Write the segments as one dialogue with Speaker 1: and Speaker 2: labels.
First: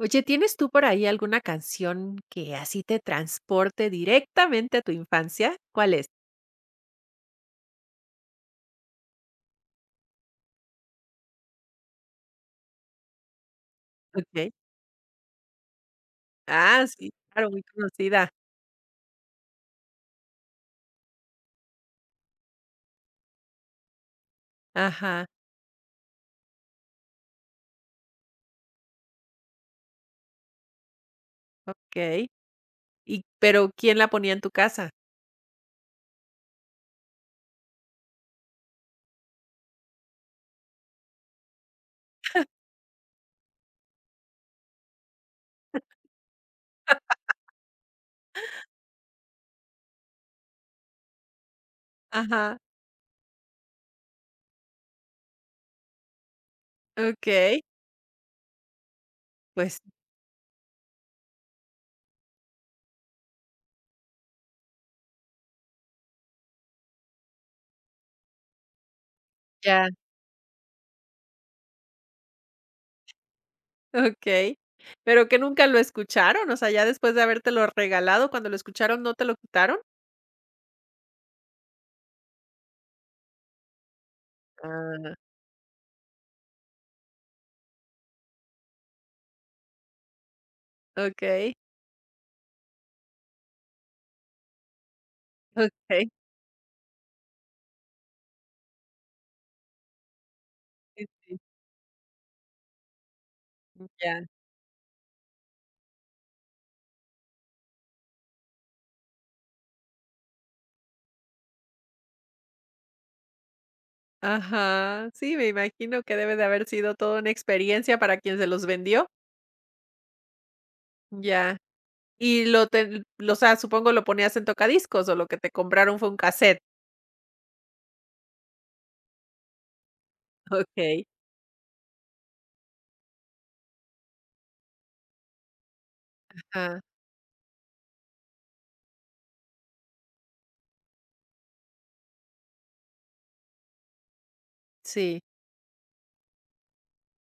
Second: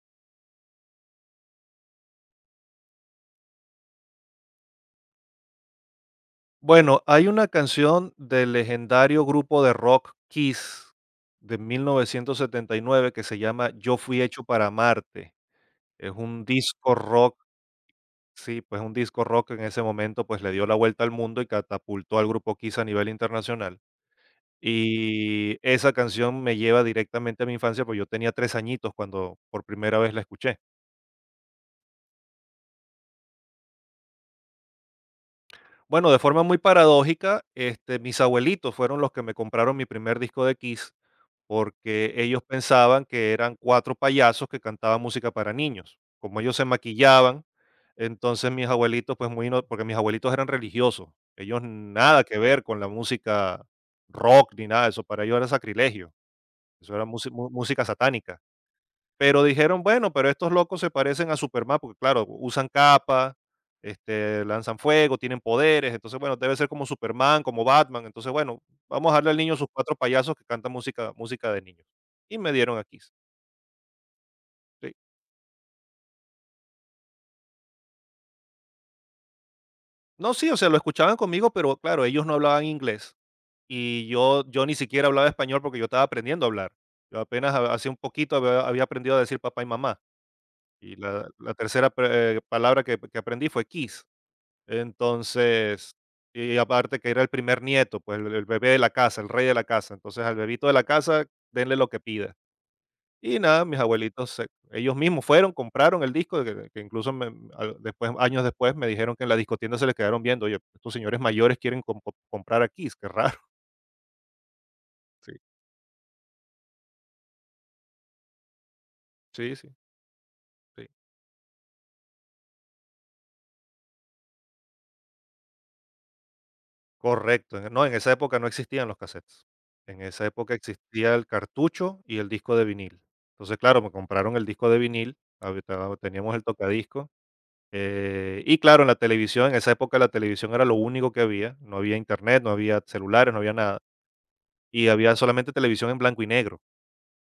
Speaker 1: Oye, ¿tienes tú por ahí alguna canción que así te transporte directamente a tu infancia? ¿Cuál es?
Speaker 2: Bueno, hay una canción del legendario grupo de rock Kiss de 1979 que se llama Yo fui hecho
Speaker 1: Okey.
Speaker 2: para amarte. Es un
Speaker 1: Ah,
Speaker 2: disco
Speaker 1: sí,
Speaker 2: rock,
Speaker 1: claro, muy conocida.
Speaker 2: sí, pues un disco rock que en ese momento pues le dio la vuelta al mundo y catapultó al grupo Kiss a nivel internacional.
Speaker 1: Ajá,
Speaker 2: Y esa canción me lleva directamente a mi infancia, pues yo tenía tres añitos cuando por primera vez la escuché.
Speaker 1: okey. Pero, ¿quién la ponía en tu casa?
Speaker 2: Bueno, de forma muy paradójica, mis abuelitos fueron los que me compraron mi primer disco de Kiss porque ellos pensaban que eran 4 payasos que cantaban música para niños. Como ellos se maquillaban, entonces mis abuelitos, pues, muy no, porque mis abuelitos eran religiosos, ellos nada que
Speaker 1: Ajá,
Speaker 2: ver con la música rock ni nada de eso, para ellos era sacrilegio, eso era musi mu
Speaker 1: okey,
Speaker 2: música satánica. Pero
Speaker 1: pues
Speaker 2: dijeron, bueno, pero estos locos se parecen a Superman, porque claro, usan capa, lanzan fuego, tienen poderes, entonces bueno, debe ser como Superman, como Batman, entonces bueno, vamos a darle al niño sus
Speaker 1: ya,
Speaker 2: cuatro payasos que cantan música, música de niños. Y me dieron a Kiss.
Speaker 1: okey.
Speaker 2: Sí.
Speaker 1: ¿Pero que nunca lo escucharon? O sea, ya después de habértelo regalado, cuando lo escucharon, ¿no te lo quitaron?
Speaker 2: No, sí, o sea, lo escuchaban conmigo, pero claro, ellos no hablaban inglés y yo ni siquiera
Speaker 1: Ah,
Speaker 2: hablaba español porque yo estaba aprendiendo a hablar. Yo apenas hacía un poquito había aprendido a decir papá y mamá. Y
Speaker 1: okey,
Speaker 2: la tercera palabra que aprendí fue Kiss. Entonces,
Speaker 1: okey.
Speaker 2: y aparte que era el primer nieto, pues el bebé de la casa, el rey de la casa. Entonces, al bebito de la
Speaker 1: Sí,
Speaker 2: casa,
Speaker 1: sí,
Speaker 2: denle lo que pida. Y nada, mis
Speaker 1: ya.
Speaker 2: abuelitos, ellos mismos fueron, compraron el disco, que incluso después, años después me dijeron que en la discotienda se les quedaron viendo, oye, estos señores mayores quieren comprar aquí, es que raro.
Speaker 1: Ajá,
Speaker 2: Sí,
Speaker 1: sí, me imagino que debe de haber sido toda una experiencia para quien se los vendió.
Speaker 2: sí, sí. Sí.
Speaker 1: Ya. Y lo te lo O sea, supongo lo ponías en tocadiscos, o lo que te compraron fue un casete.
Speaker 2: Correcto. No, en esa época no existían los cassettes. En esa época
Speaker 1: Okey.
Speaker 2: existía el cartucho y el disco de vinil. Entonces, claro, me compraron el disco de vinil, teníamos el
Speaker 1: Ajá.
Speaker 2: tocadiscos. Y claro, en la televisión, en esa época la televisión era lo único que había, no había internet, no había celulares, no había nada, y había
Speaker 1: Sí,
Speaker 2: solamente televisión en blanco y negro.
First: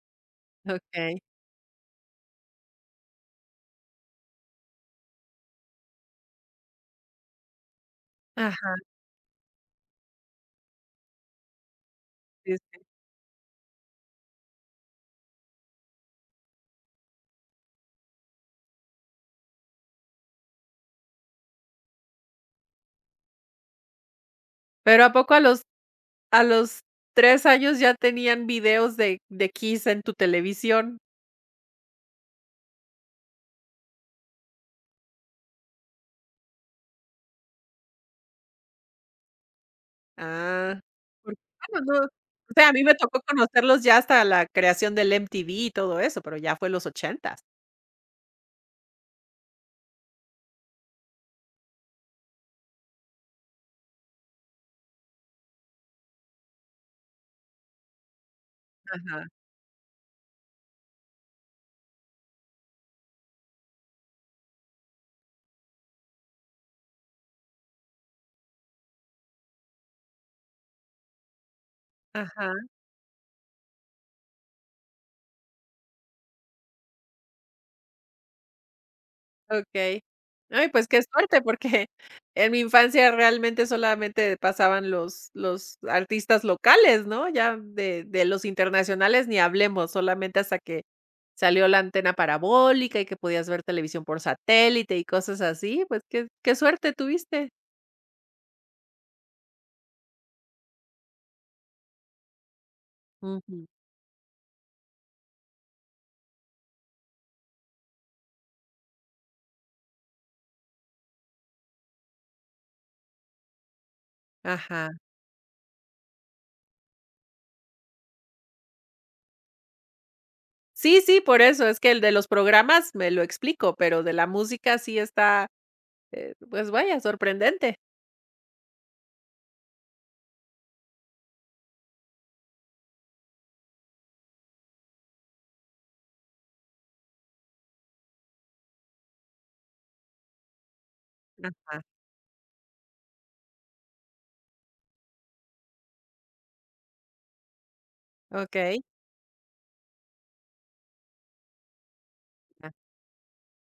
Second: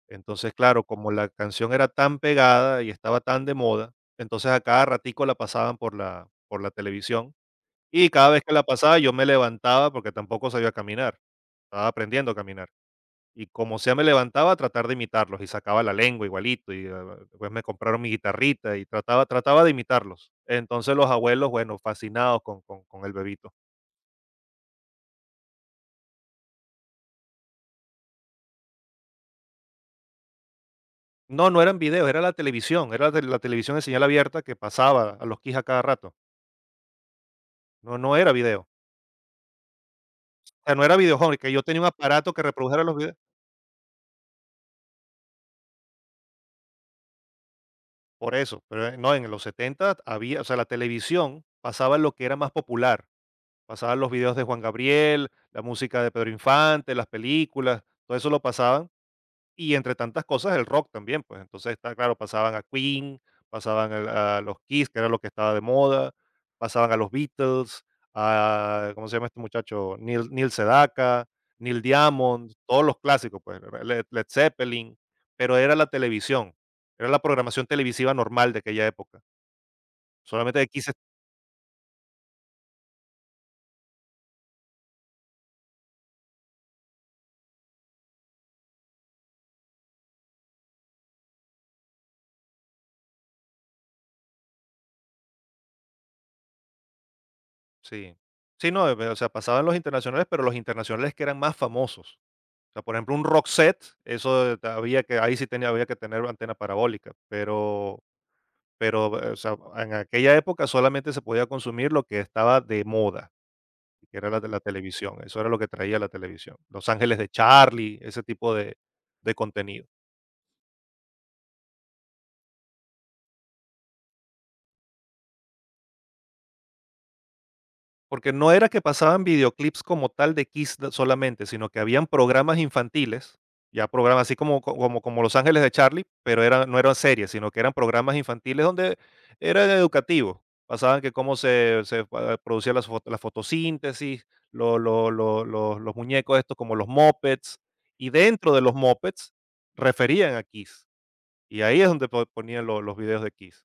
Speaker 2: Entonces, claro, como
Speaker 1: okey.
Speaker 2: la canción era tan pegada y estaba tan de moda, entonces a cada ratico la pasaban por por la televisión, y cada vez que la
Speaker 1: Ajá,
Speaker 2: pasaba yo me levantaba porque tampoco sabía caminar, estaba aprendiendo a
Speaker 1: sí,
Speaker 2: caminar.
Speaker 1: sí.
Speaker 2: Y como sea me levantaba, a tratar de imitarlos, y sacaba la lengua igualito, y, ah, después me compraron mi guitarrita y trataba de imitarlos. Entonces los abuelos, bueno, fascinados con el bebito.
Speaker 1: Pero, ¿a poco a los 3 años ya tenían videos de Kiss en tu televisión?
Speaker 2: No, no eran videos, era la televisión, era la la televisión de señal abierta que pasaba a los quijas cada rato. No, no era video. O sea,
Speaker 1: Ah,
Speaker 2: no era videojuego
Speaker 1: porque,
Speaker 2: que yo tenía
Speaker 1: bueno,
Speaker 2: un
Speaker 1: no
Speaker 2: aparato que
Speaker 1: o sea, a mí
Speaker 2: reprodujera
Speaker 1: me
Speaker 2: los videos.
Speaker 1: tocó conocerlos ya hasta la creación del MTV y todo eso, pero ya fue los ochentas.
Speaker 2: Por eso, pero, no, en los 70 había, o sea, la televisión pasaba lo que era más popular, pasaban los videos de Juan Gabriel, la música de Pedro Infante, las películas, todo eso lo pasaban.
Speaker 1: Ajá,
Speaker 2: Y entre tantas cosas, el rock también, pues, entonces está claro, pasaban a Queen, pasaban al a los Kiss, que era lo que estaba de moda, pasaban a los Beatles, a ¿cómo se llama este muchacho? Neil Sedaka, Neil Diamond,
Speaker 1: ajá.
Speaker 2: todos los clásicos, pues, Led Zeppelin, pero era la televisión, era la programación televisiva normal de aquella época.
Speaker 1: Okey.
Speaker 2: Solamente
Speaker 1: Ay,
Speaker 2: aquí
Speaker 1: pues
Speaker 2: se
Speaker 1: qué suerte, porque en mi infancia realmente solamente pasaban los artistas locales, ¿no? Ya de los internacionales ni hablemos, solamente hasta que salió la antena parabólica y que podías ver televisión por satélite y cosas así, pues qué suerte tuviste.
Speaker 2: sí. Sí, no, o sea, pasaban los internacionales, pero los internacionales que eran más famosos. O sea, por ejemplo, un
Speaker 1: Ujú.
Speaker 2: Roxette, eso había que ahí sí tenía había que tener antena parabólica, pero o sea, en aquella época solamente se podía consumir lo que estaba de moda, que era la de la
Speaker 1: Ajá.
Speaker 2: televisión, eso era lo que traía la televisión. Los Ángeles de Charlie, ese tipo de contenido.
Speaker 1: Sí, sí, por eso, es que el de los programas me lo explico, pero de la música sí está, pues vaya, sorprendente.
Speaker 2: Porque no era que pasaban videoclips como tal de Kiss d solamente, sino que habían programas infantiles, ya programas así como co como como Los Ángeles de Charlie, pero era no eran series, sino que eran programas infantiles donde eran educativos. Pasaban que cómo
Speaker 1: Ajá,
Speaker 2: se se pa producía las fo la fotosíntesis, lo los muñecos estos como los mopeds, y dentro de los
Speaker 1: okey.
Speaker 2: mopeds referían a Kiss, y ahí es donde po ponían lo los videos de Kiss.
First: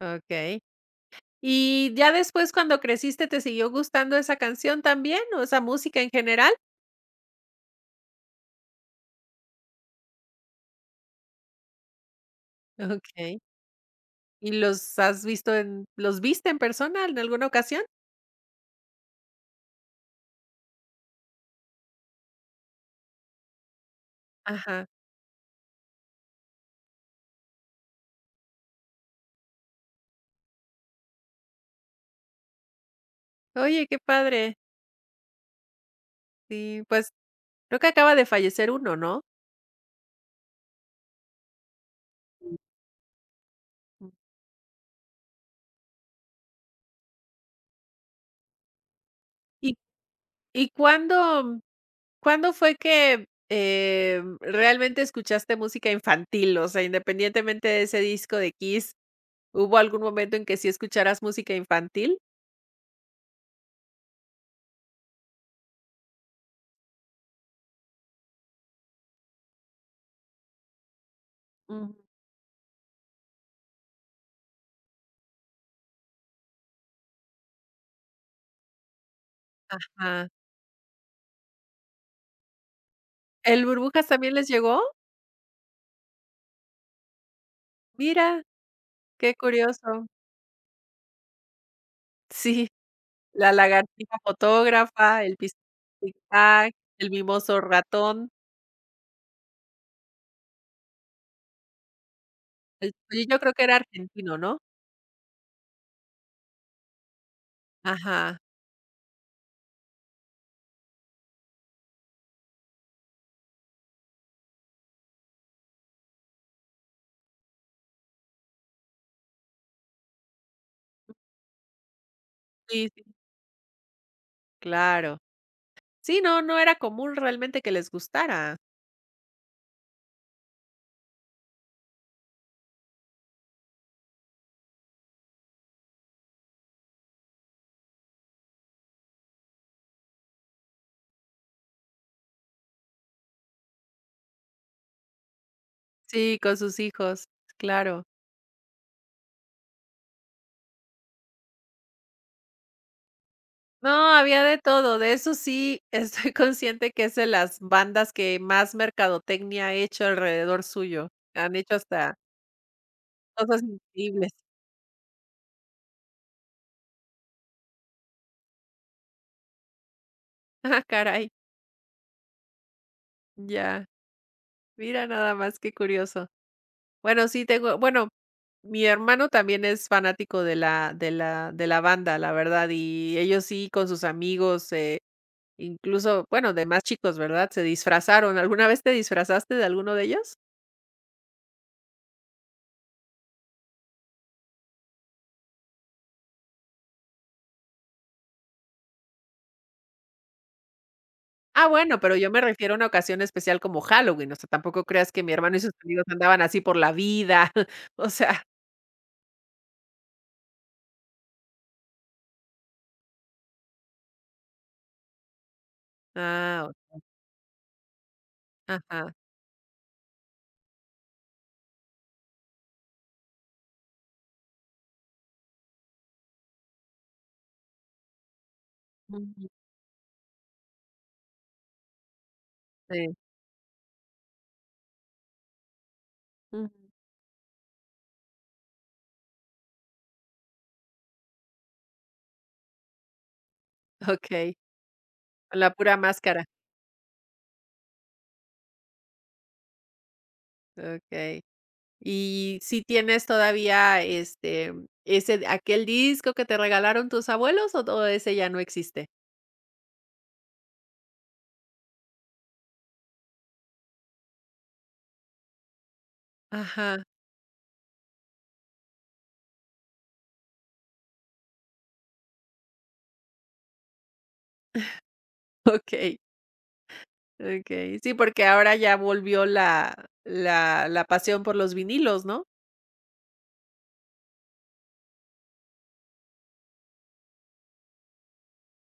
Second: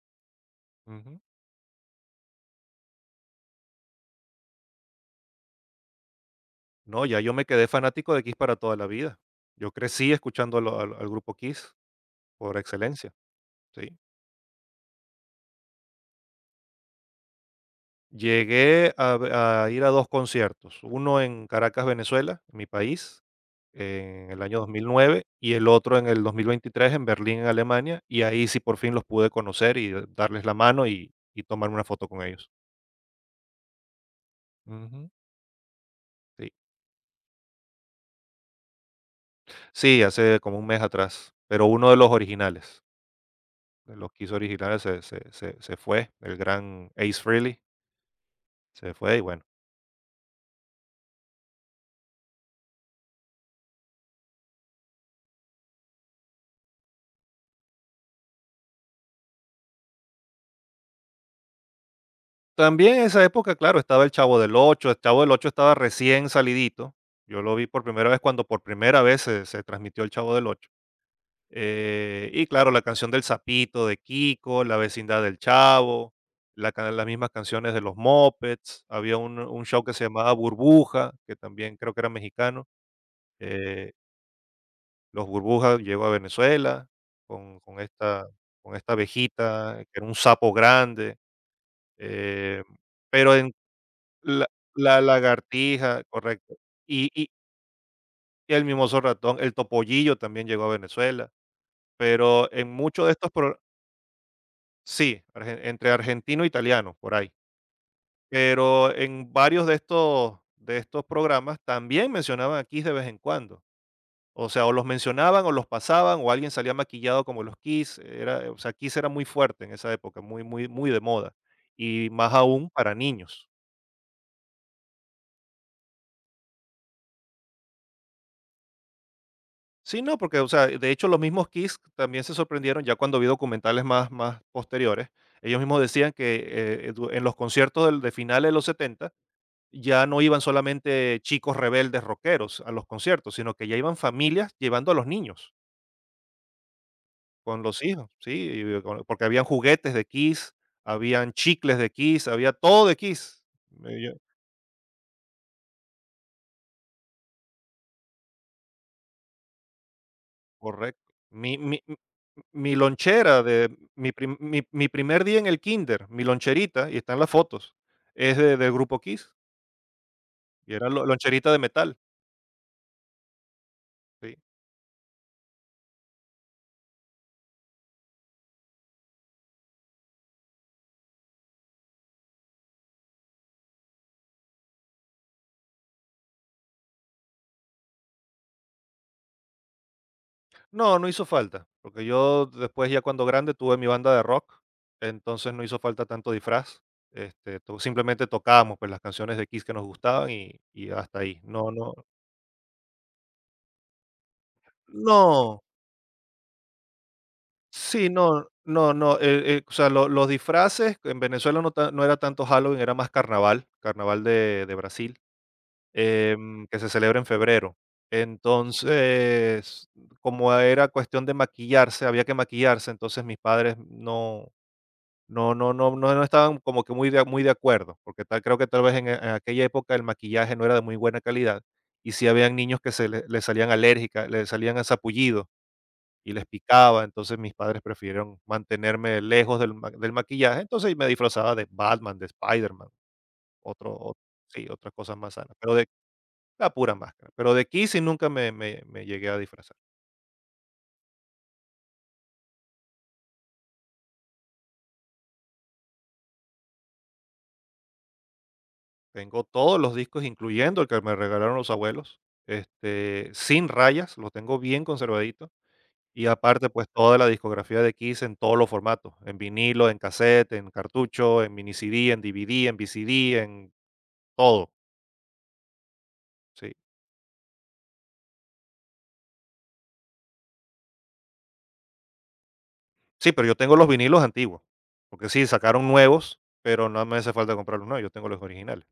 Speaker 1: Ah, okey.
Speaker 2: Ujú.
Speaker 1: ¿Y ya después cuando creciste te siguió gustando esa canción también, o esa música en general?
Speaker 2: No, ya yo me quedé fanático de Kiss para toda la vida. Yo crecí escuchando al grupo Kiss por excelencia,
Speaker 1: Okey.
Speaker 2: ¿sí?
Speaker 1: ¿Y los viste en persona en alguna ocasión?
Speaker 2: Llegué a, a ir a dos conciertos, uno en Caracas, Venezuela, en mi país, en el año
Speaker 1: Ajá.
Speaker 2: 2009, y el otro en el 2023 en Berlín, en Alemania, y ahí sí por fin los pude conocer y darles la mano y tomar una foto con ellos.
Speaker 1: Oye, qué padre.
Speaker 2: Ujú, sí.
Speaker 1: Sí, pues, creo que acaba de fallecer uno, ¿no?
Speaker 2: Sí, hace como un mes atrás, pero uno de los originales, de
Speaker 1: Ujú.
Speaker 2: los Kiss originales se fue, el gran Ace Frehley. Se fue y bueno.
Speaker 1: ¿Y y cuándo fue que, realmente escuchaste música infantil? O sea, independientemente de ese disco de Kiss. ¿Hubo algún momento en que sí escucharas música infantil?
Speaker 2: También en esa época, claro, estaba El Chavo del Ocho, El Chavo del Ocho estaba recién salidito. Yo lo vi por primera vez cuando por primera vez se transmitió El Chavo del Ocho.
Speaker 1: Ujú.
Speaker 2: Y claro, la canción del Sapito de Kiko, La vecindad del Chavo, las mismas canciones de los Mopeds. Había un show que se
Speaker 1: Ajá.
Speaker 2: llamaba Burbuja, que también creo que era mexicano.
Speaker 1: ¿El
Speaker 2: Eh,
Speaker 1: Burbujas también les llegó?
Speaker 2: los Burbujas llegó a Venezuela con, con esta,
Speaker 1: Mira,
Speaker 2: con esta
Speaker 1: qué
Speaker 2: abejita, que era
Speaker 1: curioso.
Speaker 2: un sapo grande. Eh,
Speaker 1: Sí,
Speaker 2: pero
Speaker 1: la
Speaker 2: en
Speaker 1: lagartija
Speaker 2: la
Speaker 1: fotógrafa, el pis
Speaker 2: lagartija,
Speaker 1: tic
Speaker 2: correcto.
Speaker 1: tac,
Speaker 2: Y
Speaker 1: el
Speaker 2: y
Speaker 1: mimoso ratón,
Speaker 2: el mimoso ratón, el topollillo también llegó a Venezuela, pero en
Speaker 1: el
Speaker 2: muchos de
Speaker 1: oye,
Speaker 2: estos
Speaker 1: yo creo
Speaker 2: pro
Speaker 1: que era argentino, ¿no?
Speaker 2: sí, argen entre argentino e italiano, por ahí.
Speaker 1: Ajá.
Speaker 2: Pero en varios de estos programas también mencionaban a Kiss de vez en cuando. O sea, o los mencionaban o los pasaban, o alguien salía maquillado como los Kiss, era o sea, Kiss era muy fuerte en esa época, muy de moda, y más aún
Speaker 1: Sí,
Speaker 2: para
Speaker 1: sí,
Speaker 2: niños.
Speaker 1: claro. Sí, no, no era común realmente que les gustara.
Speaker 2: Sí, no, porque, o sea, de hecho, los mismos Kiss también se sorprendieron ya cuando vi documentales más posteriores. Ellos mismos decían que en los conciertos de finales de los 70 ya no iban solamente chicos rebeldes rockeros a los conciertos, sino que ya iban familias llevando a los niños
Speaker 1: Sí, con sus hijos,
Speaker 2: con los
Speaker 1: claro.
Speaker 2: hijos, ¿sí? Y porque habían juguetes de Kiss, habían chicles de Kiss, había todo de Kiss.
Speaker 1: No,
Speaker 2: Eh,
Speaker 1: había de todo, de eso sí estoy consciente que es de las bandas que más mercadotecnia ha hecho alrededor suyo.
Speaker 2: correcto.
Speaker 1: Han
Speaker 2: Mi
Speaker 1: hecho
Speaker 2: mi m
Speaker 1: hasta
Speaker 2: mi lonchera de
Speaker 1: cosas increíbles.
Speaker 2: mi primer día en el kinder, mi loncherita, y están las fotos, es de del grupo Kiss, y
Speaker 1: Ah,
Speaker 2: era lo
Speaker 1: caray,
Speaker 2: loncherita de metal,
Speaker 1: ya.
Speaker 2: sí.
Speaker 1: Mira nada más, qué curioso. Bueno, sí tengo bueno, mi hermano también es fanático de la de la de la banda, la verdad, y ellos sí con sus amigos, incluso, bueno, de más chicos, ¿verdad? Se disfrazaron, ¿alguna vez te disfrazaste de alguno de ellos?
Speaker 2: No, no hizo falta, porque yo después, ya cuando grande, tuve mi banda de rock, entonces no hizo falta tanto disfraz, este, to simplemente tocábamos, pues, las canciones de Kiss que nos gustaban y hasta ahí.
Speaker 1: Ah,
Speaker 2: No, no
Speaker 1: bueno, pero yo me refiero a una ocasión especial como Halloween, o sea, tampoco creas que mi hermano y
Speaker 2: no.
Speaker 1: sus amigos andaban así por la vida. O
Speaker 2: Sí,
Speaker 1: sea,
Speaker 2: no, no, no, o sea, los disfraces en Venezuela no, no era tanto Halloween, era más carnaval, carnaval de Brasil,
Speaker 1: ah,
Speaker 2: que se
Speaker 1: o-
Speaker 2: celebra en febrero.
Speaker 1: ajá,
Speaker 2: Entonces, como era cuestión de maquillarse, había que maquillarse, entonces mis padres no estaban como que muy de acuerdo, porque tal, creo que tal vez en
Speaker 1: ujú,
Speaker 2: aquella época el maquillaje no era de muy buena calidad y sí habían niños que
Speaker 1: sí,
Speaker 2: le salían alérgicas, le salían a sapullidos y les
Speaker 1: ujú,
Speaker 2: picaba, entonces mis padres prefirieron mantenerme lejos del maquillaje, entonces me disfrazaba de Batman, de Spiderman, otro o
Speaker 1: okey,
Speaker 2: sí, otras cosas más sanas,
Speaker 1: con la
Speaker 2: pero de
Speaker 1: pura máscara,
Speaker 2: la pura máscara, pero de Kiss sí nunca me llegué a disfrazar.
Speaker 1: okey. ¿Y si tienes todavía, ese aquel disco que te regalaron tus abuelos o todo ese ya no existe?
Speaker 2: Tengo todos los discos, incluyendo el que me regalaron los abuelos, sin rayas, lo tengo bien conservadito, y aparte, pues,
Speaker 1: Ajá,
Speaker 2: toda la discografía de Kiss en todos los formatos, en vinilo, en cassette en cartucho, en mini CD, en DVD, en VCD, en todo,
Speaker 1: okey,
Speaker 2: sí.
Speaker 1: okey. Sí, porque ahora ya volvió la pasión por los vinilos, ¿no?
Speaker 2: Sí, pero yo tengo los vinilos antiguos, porque sí, sacaron nuevos, pero no me hace falta comprar los nuevos, yo tengo los originales.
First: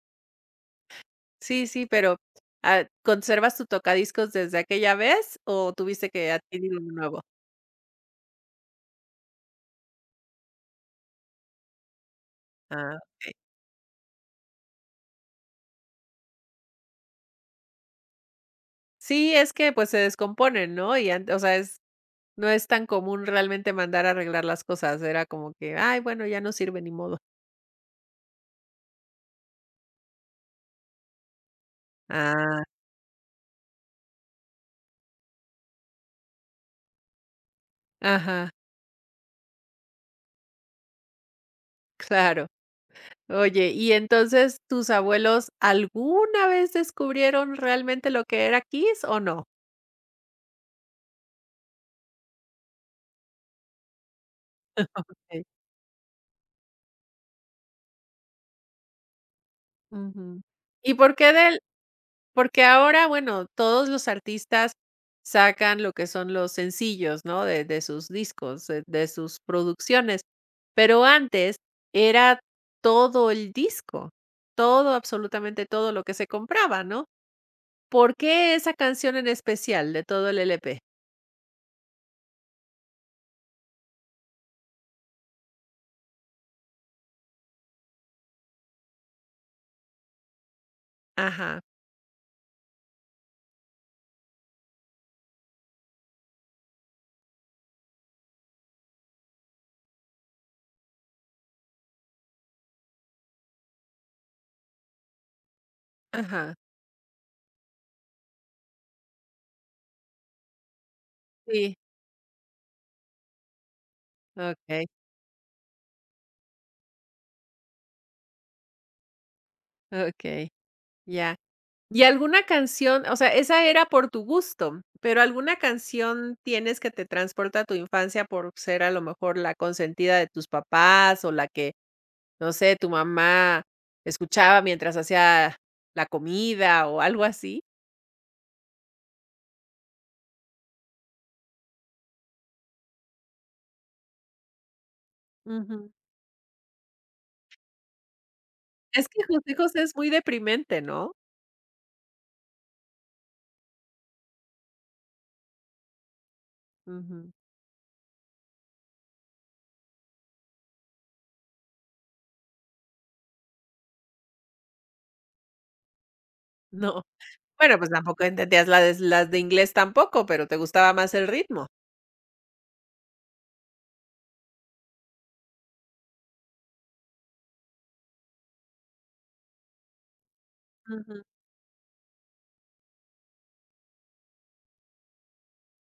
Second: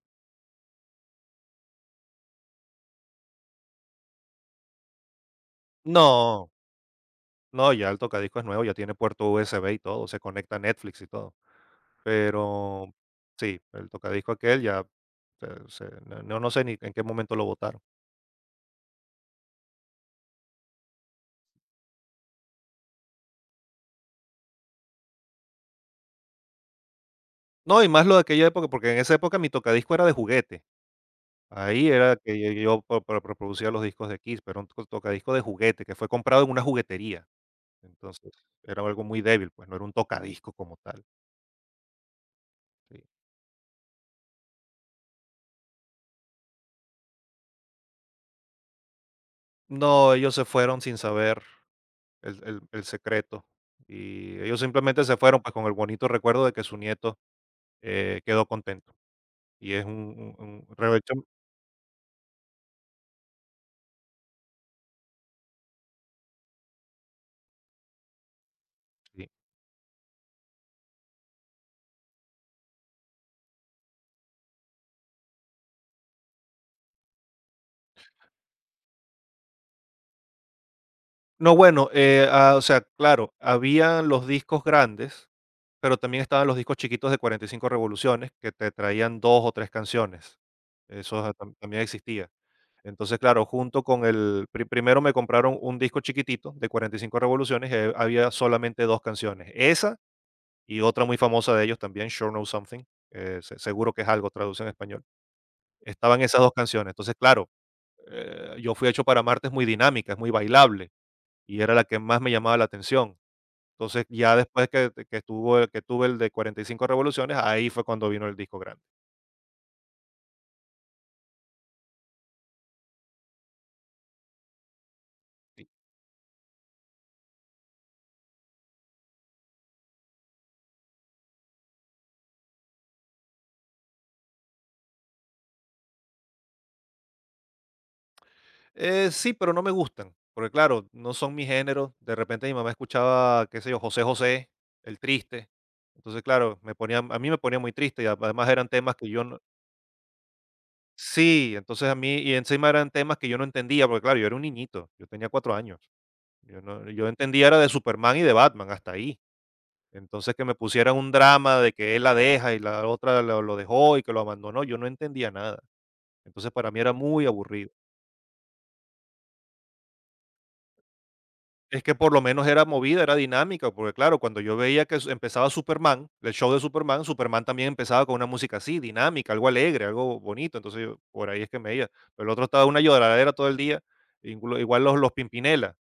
Speaker 1: Sí, sí, pero, ah, ¿conservas tu tocadiscos desde aquella vez o tuviste que
Speaker 2: No,
Speaker 1: adquirir uno nuevo?
Speaker 2: no, ya el tocadiscos es nuevo, ya tiene puerto USB y todo, se conecta a Netflix y todo. Pero
Speaker 1: Ah, okey.
Speaker 2: sí, el tocadisco aquel ya se se no sé ni en qué momento lo botaron.
Speaker 1: Sí, es que, pues, se descomponen, ¿no? Y ant O sea, es no es tan común realmente mandar a arreglar las cosas, era como que: "Ay, bueno, ya no sirve, ni modo".
Speaker 2: No, y más lo de aquella época, porque en esa época mi tocadisco era de juguete. Ahí era que
Speaker 1: Ah,
Speaker 2: yo pro pro reproducía los discos de Kiss, pero un to tocadiscos de juguete que fue comprado en una juguetería. Entonces,
Speaker 1: ajá,
Speaker 2: era algo muy débil, pues, no era un tocadisco como tal,
Speaker 1: claro.
Speaker 2: sí.
Speaker 1: Oye, y entonces, ¿tus abuelos alguna vez descubrieron realmente lo que era Kiss o no?
Speaker 2: No, ellos se fueron sin saber el secreto, y ellos simplemente se fueron,
Speaker 1: Okey.
Speaker 2: pues, con el bonito recuerdo de que su nieto, quedó contento, y es
Speaker 1: Ujú.
Speaker 2: un
Speaker 1: ¿Y por
Speaker 2: provecho
Speaker 1: qué de Porque ahora, bueno, todos los artistas sacan lo que son los sencillos, ¿no? De sus discos, de
Speaker 2: sí.
Speaker 1: sus producciones. Pero antes era todo el disco, todo, absolutamente todo lo que se compraba, ¿no? ¿Por qué esa canción en especial de todo el LP?
Speaker 2: No, bueno, o sea, claro, habían los discos grandes, pero también estaban los discos chiquitos de 45 revoluciones que te traían 2 o 3 canciones. Eso ja tam
Speaker 1: Ajá,
Speaker 2: también existía. Entonces, claro, junto con el primero me compraron un disco chiquitito de 45 revoluciones, había solamente 2 canciones. Esa y otra muy famosa de ellos también, Sure Know Something, seguro que es algo, traducción en español. Estaban esas dos
Speaker 1: ajá,
Speaker 2: canciones. Entonces, claro, yo fui hecho para Marte, es muy dinámica, es muy bailable y era
Speaker 1: sí,
Speaker 2: la que más me llamaba la atención. Entonces, ya después
Speaker 1: ok,
Speaker 2: estuvo el que tuve el de 45 revoluciones, ahí fue cuando vino el disco grande.
Speaker 1: ok, ya. Y alguna canción, o sea, esa era por tu gusto, pero alguna
Speaker 2: Sí.
Speaker 1: canción tienes que te transporta a tu infancia por ser a lo mejor la consentida de tus papás o la que, no sé, tu mamá escuchaba mientras hacía la comida o algo así.
Speaker 2: Sí, pero no me gustan, porque claro, no son mi género. De repente mi mamá escuchaba, qué sé yo, José José, El Triste.
Speaker 1: Ujú.
Speaker 2: Entonces, claro, a mí me ponía muy triste y además eran temas
Speaker 1: Es
Speaker 2: que
Speaker 1: que
Speaker 2: yo no...
Speaker 1: José José es muy deprimente, ¿no?
Speaker 2: Sí, entonces a mí, y encima eran temas que yo no entendía, porque claro, yo era un niñito, yo tenía 4 años. Yo, no, yo
Speaker 1: Ujú.
Speaker 2: entendía era de Superman y de Batman, hasta ahí. Entonces que me pusieran un drama de que él la deja y la otra lo dejó y que lo abandonó, yo no entendía nada. Entonces para mí era
Speaker 1: No.
Speaker 2: muy aburrido.
Speaker 1: Bueno, pues tampoco entendías las de inglés tampoco, pero te gustaba más el ritmo.
Speaker 2: Es que por lo menos era movida, era dinámica, porque claro, cuando yo veía que empezaba Superman, el show de Superman, Superman también empezaba con una música así, dinámica, algo alegre, algo bonito, entonces yo,
Speaker 1: Ujú.
Speaker 2: por ahí es que me veía. Pero el otro estaba una lloradera todo el día, igual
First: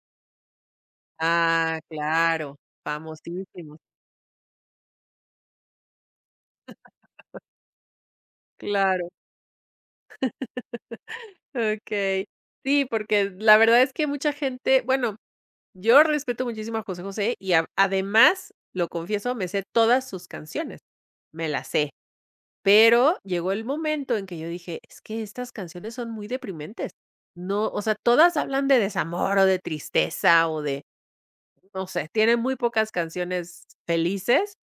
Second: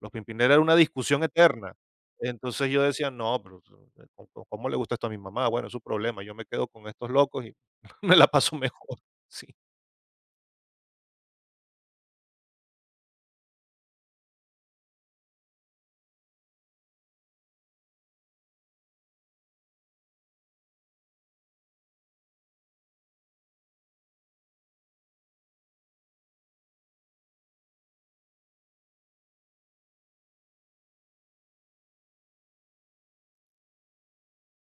Speaker 2: los Pimpinela era una discusión eterna.
Speaker 1: Ah, claro,
Speaker 2: Entonces yo decía, no, pero
Speaker 1: famosísimo
Speaker 2: cómo le gusta esto a mi mamá? Bueno, es su problema, yo me quedo con estos locos y me la paso mejor.
Speaker 1: claro.
Speaker 2: Sí,
Speaker 1: Okey. Sí, porque la verdad es que mucha gente bueno, yo respeto muchísimo a José José y a además, lo confieso, me sé todas sus canciones, me las sé, pero llegó el momento en que yo dije: "Es que estas canciones son muy deprimentes". No, o sea, todas hablan de desamor o de tristeza o de, no sé, tienen muy pocas canciones felices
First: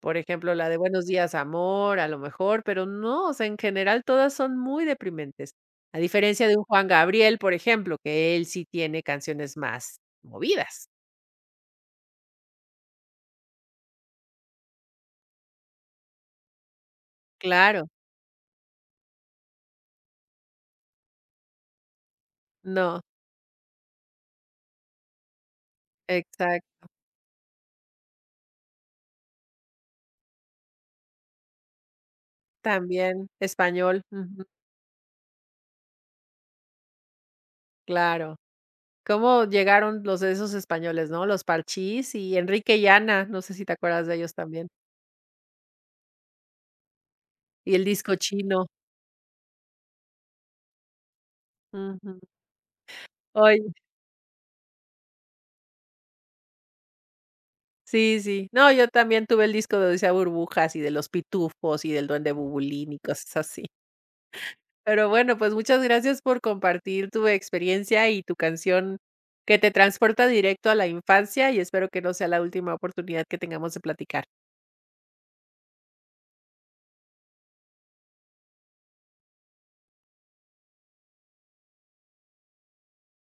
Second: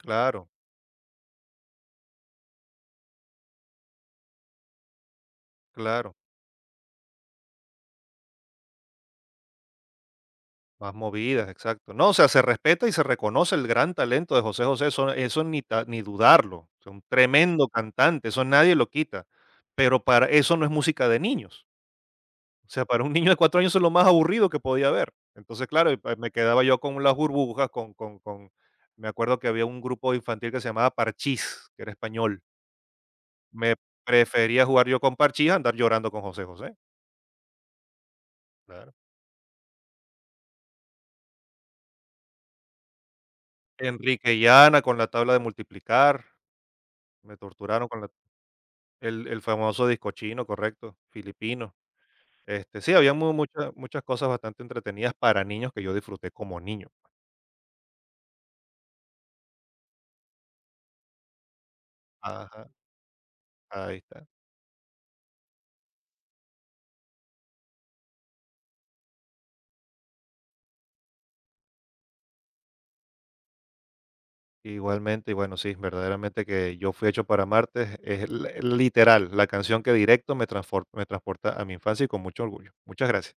Speaker 1: por ejemplo, la de Buenos días, amor, a lo mejor, pero no, o sea, en general todas son muy deprimentes. A
Speaker 2: claro.
Speaker 1: diferencia de un Juan Gabriel, por ejemplo, que él sí tiene canciones más movidas.
Speaker 2: Más movidas, exacto. No, o sea, se respeta y se reconoce el gran talento de José José, eso ni dudarlo. Es un tremendo
Speaker 1: Claro,
Speaker 2: cantante, eso nadie lo quita. Pero para eso no es música de niños. O sea,
Speaker 1: no,
Speaker 2: para un niño de 4 años es lo más aburrido que podía haber. Entonces, claro, y me quedaba yo
Speaker 1: exacto,
Speaker 2: con las burbujas, con... Me acuerdo que había un grupo infantil que se llamaba Parchís, que era español.
Speaker 1: también
Speaker 2: Me
Speaker 1: español, ujú,
Speaker 2: prefería jugar yo con Parchís a andar llorando con José José.
Speaker 1: claro.
Speaker 2: Claro.
Speaker 1: ¿Cómo llegaron los de esos españoles, no? Los Parchís y Enrique y Ana, no sé si te acuerdas de ellos
Speaker 2: Enrique y
Speaker 1: también,
Speaker 2: Ana con la tabla de multiplicar. Me
Speaker 1: y el
Speaker 2: torturaron con la
Speaker 1: disco chino.
Speaker 2: el famoso disco chino, correcto, filipino.
Speaker 1: Ujú.
Speaker 2: Este, sí, había mu
Speaker 1: Oye
Speaker 2: muchas muchas cosas bastante entretenidas para niños que yo disfruté como niño.
Speaker 1: sí, sí. No, yo también tuve el disco de Odisea Burbujas y de Los Pitufos y del Duende
Speaker 2: Ajá,
Speaker 1: Bubulín y cosas así.
Speaker 2: ahí está.
Speaker 1: Pero bueno, pues muchas gracias por compartir tu experiencia y tu canción que te transporta directo a la infancia y espero que no sea la última oportunidad que tengamos de platicar.
Speaker 2: Igualmente, y bueno, sí, verdaderamente que Yo fui hecho para Marte es l literal, la canción que directo me transporta a mi infancia y con mucho orgullo. Muchas gracias.